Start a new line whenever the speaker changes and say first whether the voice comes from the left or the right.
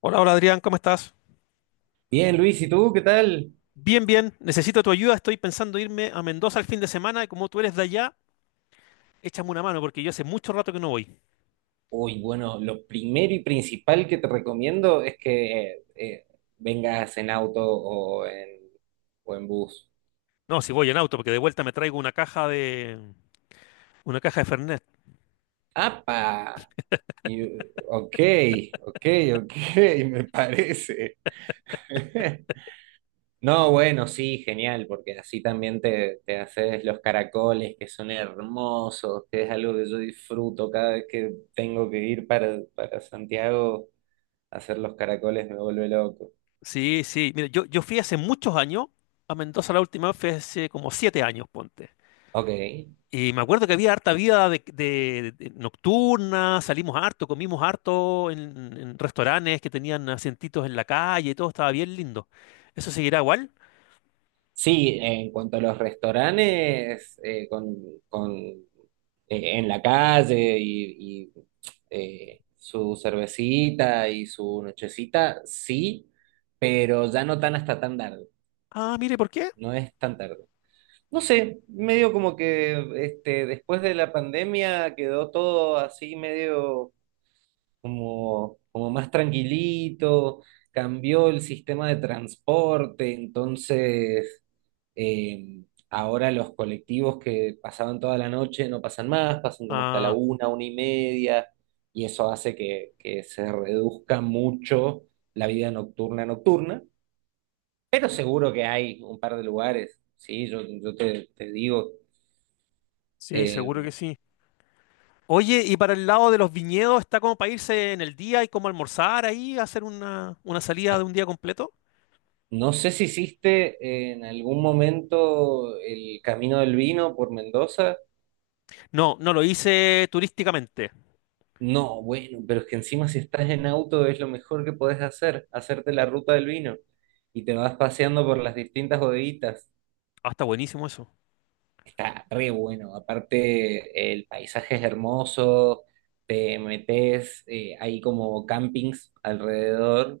left: Hola, hola Adrián, ¿cómo estás?
right: Bien, Luis, ¿y tú qué tal?
left: Bien, bien, necesito tu ayuda, estoy pensando irme a Mendoza el fin de semana y como tú eres de allá, échame una mano porque yo hace mucho rato que no voy.
right: Uy, bueno, lo primero y principal que te recomiendo es que vengas en auto o en bus.
left: No, si voy en auto, porque de vuelta me traigo una caja de Fernet.
right: ¡Apa! Y- ok, ok, ok, me parece. No, bueno, sí, genial, porque así también te haces los caracoles que son hermosos, que es algo que yo disfruto cada vez que tengo que ir para Santiago. Hacer los caracoles me vuelve loco.
left: Sí, sí, mira, yo fui hace muchos años a Mendoza la última vez, fue hace como 7 años, ponte.
right: Ok.
left: Y me acuerdo que había harta vida de nocturna, salimos harto, comimos harto en restaurantes que tenían asientitos en la calle, todo estaba bien lindo. ¿Eso seguirá igual?
right: Sí, en cuanto a los restaurantes, con, eh, en la calle y su cervecita y su nochecita, sí, pero ya no tan hasta tan tarde,
left: Ah, mire, ¿por qué?
right: no es tan tarde. No sé, medio como que este, después de la pandemia quedó todo así medio como más tranquilito. Cambió el sistema de transporte, entonces eh, ahora los colectivos que pasaban toda la noche no pasan más, pasan como hasta la
left: Ah,
right: una y media, y eso hace que se reduzca mucho la vida nocturna, pero seguro que hay un par de lugares, sí, yo te digo,
left: sí,
right: eh,
left: seguro que sí. Oye, y para el lado de los viñedos, ¿está como para irse en el día y como almorzar ahí, hacer una salida de
right: es-
left: un día completo?
right: no sé si hiciste en algún momento el Camino del Vino por Mendoza.
left: No, no lo hice turísticamente.
right: No, bueno, pero es que encima si estás en auto es lo mejor que podés hacer, hacerte la ruta del vino y te vas paseando por las distintas bodeguitas.
left: Ah, está buenísimo eso.
right: Está re bueno, aparte el paisaje es hermoso, te metes, hay como campings alrededor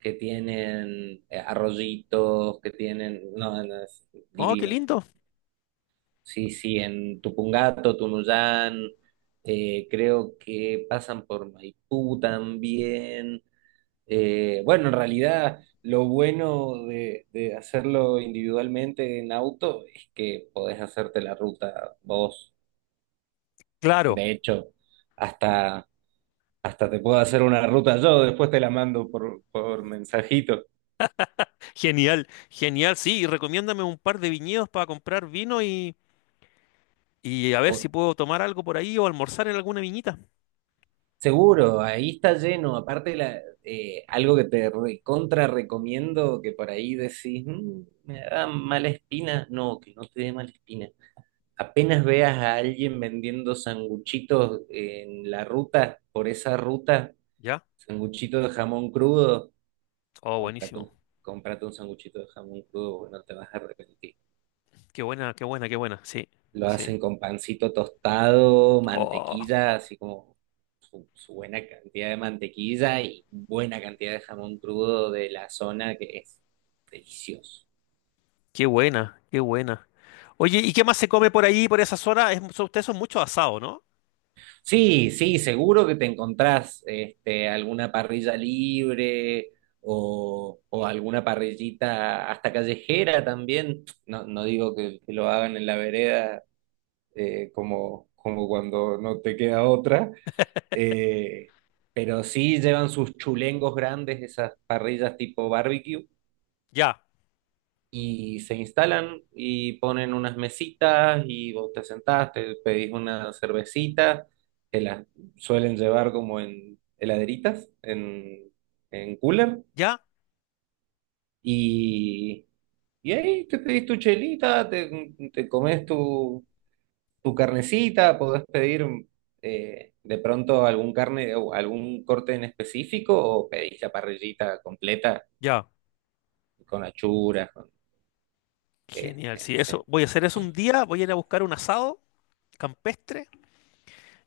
right: que tienen arroyitos, que tienen, no, es
left: Oh, qué
right: divino.
left: lindo.
right: Sí, sí, en Tupungato, Tunuyán, creo que pasan por Maipú también. Bueno, en realidad lo bueno de hacerlo individualmente en auto es que podés hacerte la ruta vos.
left: Claro,
right: De hecho, hasta, hasta te puedo hacer una ruta yo, después te la mando por mensajito.
left: genial, genial, sí. Y recomiéndame un par de viñedos para comprar vino y a ver
right: O-
left: si puedo tomar algo por ahí o almorzar en alguna viñita.
right: seguro, ahí está lleno. Aparte, algo que te recontra recomiendo, que por ahí decís, "Mm, me da mala espina". No, que no te dé mala espina. Apenas veas a alguien vendiendo sanguchitos en la ruta, por esa ruta,
left: ¿Ya?
right: sanguchito de jamón crudo,
left: Oh,
right: cómprate
left: buenísimo.
right: un, cómprate un sanguchito de jamón crudo, porque no te vas a arrepentir.
left: Qué buena, qué buena, qué buena. Sí,
right: Lo
left: sí.
right: hacen con pancito tostado,
left: Oh.
right: mantequilla, así como su buena cantidad de mantequilla y buena cantidad de jamón crudo de la zona, que es delicioso.
left: Qué buena, qué buena. Oye, ¿y qué más se come por ahí, por esa zona? Es, son- ustedes son mucho asado, ¿no?
right: Sí, sí, seguro que te encontrás este, alguna parrilla libre o alguna parrillita hasta callejera también. No, no digo que lo hagan en la vereda como cuando no te queda otra, eh, pero sí llevan sus chulengos grandes, esas parrillas tipo barbecue,
left: Ya,
right: y se instalan y ponen unas mesitas y vos te sentás, te pedís una cervecita, que las suelen llevar como en heladeritas, en cooler,
left: ya,
right: y, y ahí te pedís tu chelita, te comes tu carnecita, podés pedir de pronto algún carne o algún corte en específico o pedís la parrillita completa
left: ya.
right: con achuras, con,
left: Genial,
right: este,
left: sí,
right: no
left: eso.
right: sé
left: Voy a hacer eso un día, voy a ir a buscar un asado campestre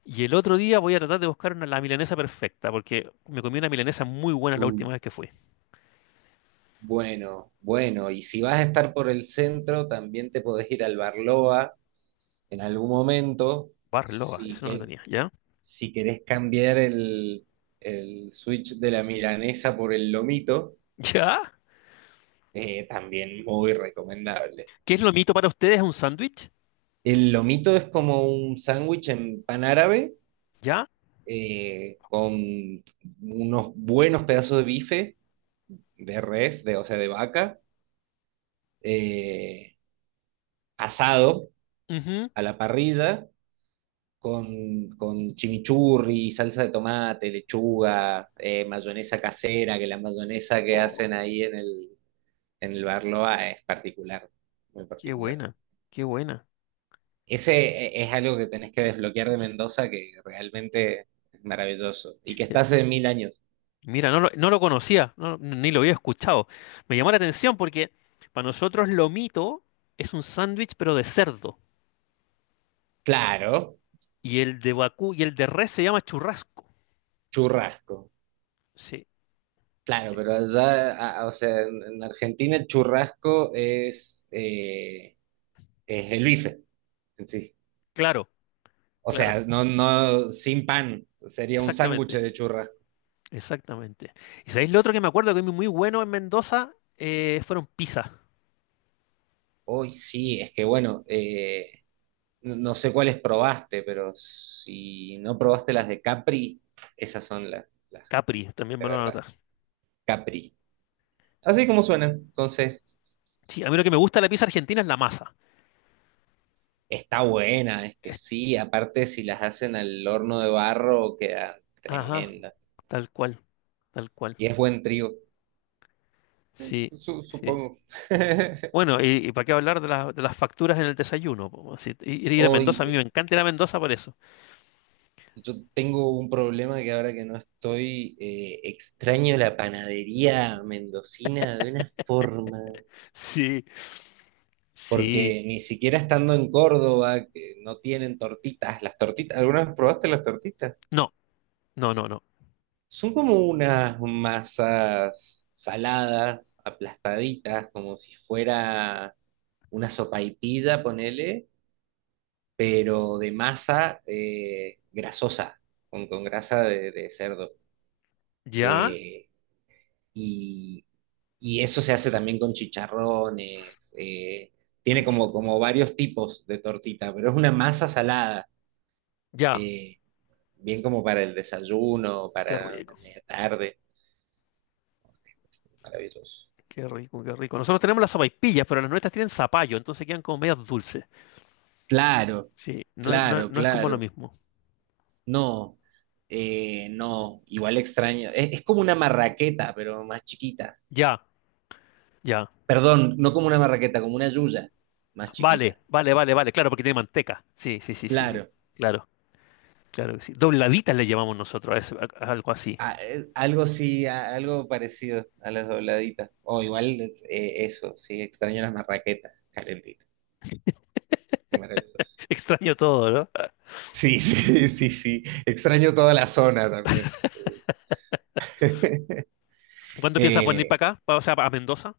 left: y el otro día voy a tratar de buscar la milanesa perfecta, porque me comí una milanesa muy buena la última vez que fui.
right: Bueno, bueno, y si vas a estar por el centro, también te podés ir al Barloa en algún momento,
left: Barloba,
right: si,
left: eso no lo
right: que,
left: tenía, ¿ya?
right: si querés cambiar el switch de la milanesa por el lomito,
left: ¿Ya?
right: también muy recomendable.
left: ¿Qué es lo mito para ustedes? ¿Un sándwich?
right: El lomito es como un sándwich en pan árabe,
left: ¿Ya?
right: con unos buenos pedazos de bife, de res, de, o sea, de vaca, eh, asado
left: Ujú.
right: a la parrilla con chimichurri, salsa de tomate, lechuga, mayonesa casera, que la mayonesa que
left: Oh,
right: hacen ahí en en el Barloa es particular, muy
left: qué
right: particular.
left: buena, qué buena.
right: Ese es algo que tenés que desbloquear de Mendoza, que realmente es maravilloso, y que está hace mil años.
left: Mira, no lo conocía, no- ni lo había escuchado. Me llamó la atención porque para nosotros lo mito es un sándwich pero de cerdo
right: Claro,
left: y el de vacú y el de res se llama churrasco.
right: churrasco.
left: Sí,
right: Claro,
left: eh,
right: pero allá, o sea, en Argentina el churrasco es el bife en sí.
left: claro,
right: O
left: claro,
right: sea, no, no, sin pan, sería un sándwich
left: exactamente,
right: de churrasco.
left: exactamente. ¿Y sabéis lo otro que me acuerdo que es muy bueno en Mendoza? Fueron pizzas.
right: Hoy sí, es que bueno, no sé cuáles probaste, pero si no probaste las de Capri, esas son las
left: Capri, también
right: de
left: me lo van a
right: verdad,
left: anotar.
right: Capri. Así como suenan, entonces
left: Sí, a mí lo que me gusta de la pizza argentina es la masa.
right: está buena, es que sí, aparte si las hacen al horno de barro queda
left: Ajá,
right: tremenda.
left: tal cual, tal cual.
right: Y es buen trigo,
left: Sí, sí.
right: supongo.
left: Bueno, y para qué hablar de, la- de las facturas en el desayuno. Po, si- ir a Mendoza, a mí
right: Hoy
left: me encanta ir a Mendoza por eso.
right: yo tengo un problema que ahora que no estoy, extraño la panadería mendocina de una forma,
left: Sí, sí.
right: porque ni siquiera estando en Córdoba, que no tienen tortitas, las tortitas, ¿alguna vez probaste las tortitas?
left: No, no, no, no.
right: Son como unas masas saladas, aplastaditas, como si fuera una sopaipilla, ponele, pero de masa grasosa, con grasa de cerdo.
left: Ya,
right: Eh, y, y eso se hace también con chicharrones, tiene como,
left: buenísimo.
right: como varios tipos de tortita, pero es una masa salada,
left: Ya,
right: eh, bien como para el desayuno,
left: qué
right: para la
left: rico,
right: media tarde, maravilloso.
left: qué rico, qué rico. Nosotros tenemos las sopaipillas, pero las nuestras tienen zapallo, entonces quedan como medias dulces.
right: Claro,
left: Sí, no, es- no, es-
right: claro,
left: no es como lo
right: claro.
left: mismo.
right: No, no, igual extraño. Es como una marraqueta, pero más chiquita.
left: Ya, ya.
right: Perdón, no como una marraqueta, como una yuya, más
left: Vale,
right: chiquita.
left: vale, vale, vale. Claro, porque tiene manteca. Sí, sí, sí, sí, sí.
right: Claro.
left: Claro, claro que sí. Dobladitas le llamamos nosotros a, ese- a algo así.
right: Algo sí, algo parecido a las dobladitas. O igual sí, extraño las marraquetas calentitas, maravillosas.
left: Extraño todo, ¿no?
right: Sí, sí, sí, sí. Extraño toda la zona también.
left: ¿Cuándo piensas venir
right: Eh,
left: para acá? Pa- O sea, a Mendoza.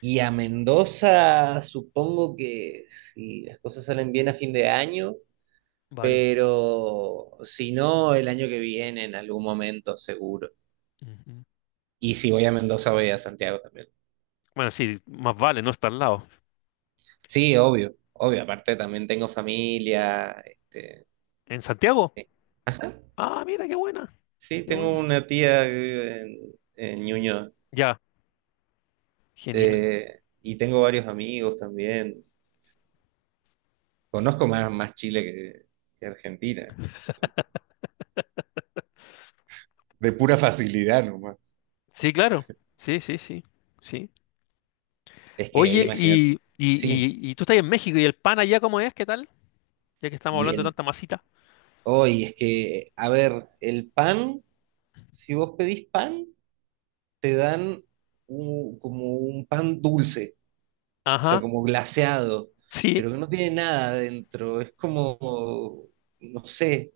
right: y a Mendoza, supongo que si las cosas salen bien a fin de año,
left: Vale.
right: pero si no, el año que viene, en algún momento, seguro.
left: Ujú.
right: Y si voy a Mendoza, voy a Santiago también.
left: Bueno, sí, más vale, no está al lado.
right: Sí, obvio, obvio. Aparte, también tengo familia, este.
left: ¿En Santiago?
right: Sí. Ajá.
left: Ah, mira, qué buena,
right: Sí,
left: qué
right: tengo
left: buena.
right: una tía que vive en Ñuñoa.
left: Ya, genial.
right: Y tengo varios amigos también. Conozco más, más Chile que Argentina. De pura facilidad nomás.
left: Sí, claro. Sí, sí, sí, sí.
right: Es que
left: Oye,
right: imagínate.
left: y, y,
right: Sí.
left: y, y tú estás en México y el pan allá, ¿cómo es? ¿Qué tal? Ya que estamos
right: Y
left: hablando de
right: el
left: tanta masita.
right: hoy es que, a ver, el pan, si vos pedís pan, te dan como un pan dulce, o sea,
left: Ajá,
right: como glaseado,
left: sí.
right: pero que no tiene nada adentro. Es como, no sé.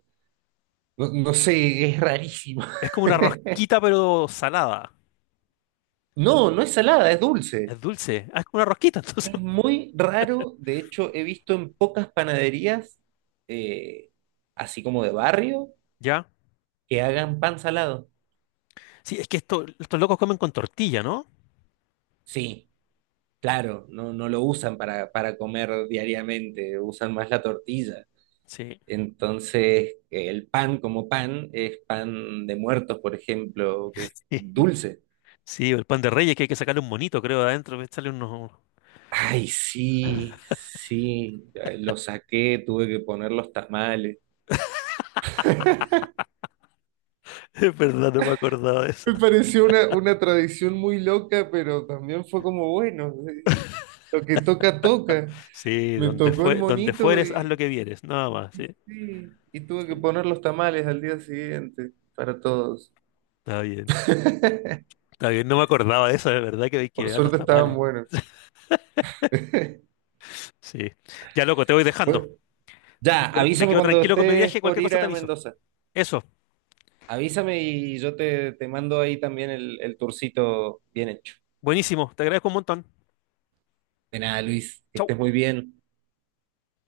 right: No, no sé, es rarísimo.
left: Es como una rosquita, pero salada.
right: No, no es salada, es dulce.
left: Es dulce. Ah, es como una rosquita, entonces.
right: Es muy raro. De hecho, he visto en pocas panaderías, eh, así como de barrio,
left: Ya.
right: que hagan pan salado.
left: Sí, es que esto, estos locos comen con tortilla, ¿no?
right: Sí, claro, no, no lo usan para comer diariamente, usan más la tortilla.
left: Sí.
right: Entonces, el pan como pan es pan de muertos, por ejemplo, que es dulce.
left: Sí, el pan de reyes que hay que sacarle un monito, creo, de adentro, echarle unos,
right: Ay, sí, sí, lo saqué, tuve que poner los tamales.
left: Es verdad, no me acordaba de eso.
right: Me pareció una tradición muy loca, pero también fue como, bueno, lo que toca, toca.
left: Sí,
right: Me
left: donde
right: tocó el
left: fue, donde
right: monito
left: fueres, haz
right: y
left: lo que vieres, nada más, sí,
right: sí, y tuve que
left: sí,
right: poner los tamales al día siguiente para todos.
left: está bien. Está bien, no me acordaba de eso, de verdad que hay
right: Por
left: que ver los
right: suerte estaban
left: tamales.
right: buenos.
left: Sí. Ya, loco, te voy
right: Bueno,
left: dejando.
right: ya,
left: Me
right: avísame
left: quedo
right: cuando
left: tranquilo con mi
right: estés
left: viaje,
right: por
left: cualquier
right: ir
left: cosa te
right: a
left: aviso.
right: Mendoza.
left: Eso,
right: Avísame y yo te mando ahí también el tourcito bien hecho.
left: buenísimo, te agradezco un montón.
right: De nada, Luis, que
left: Chau.
right: estés muy bien.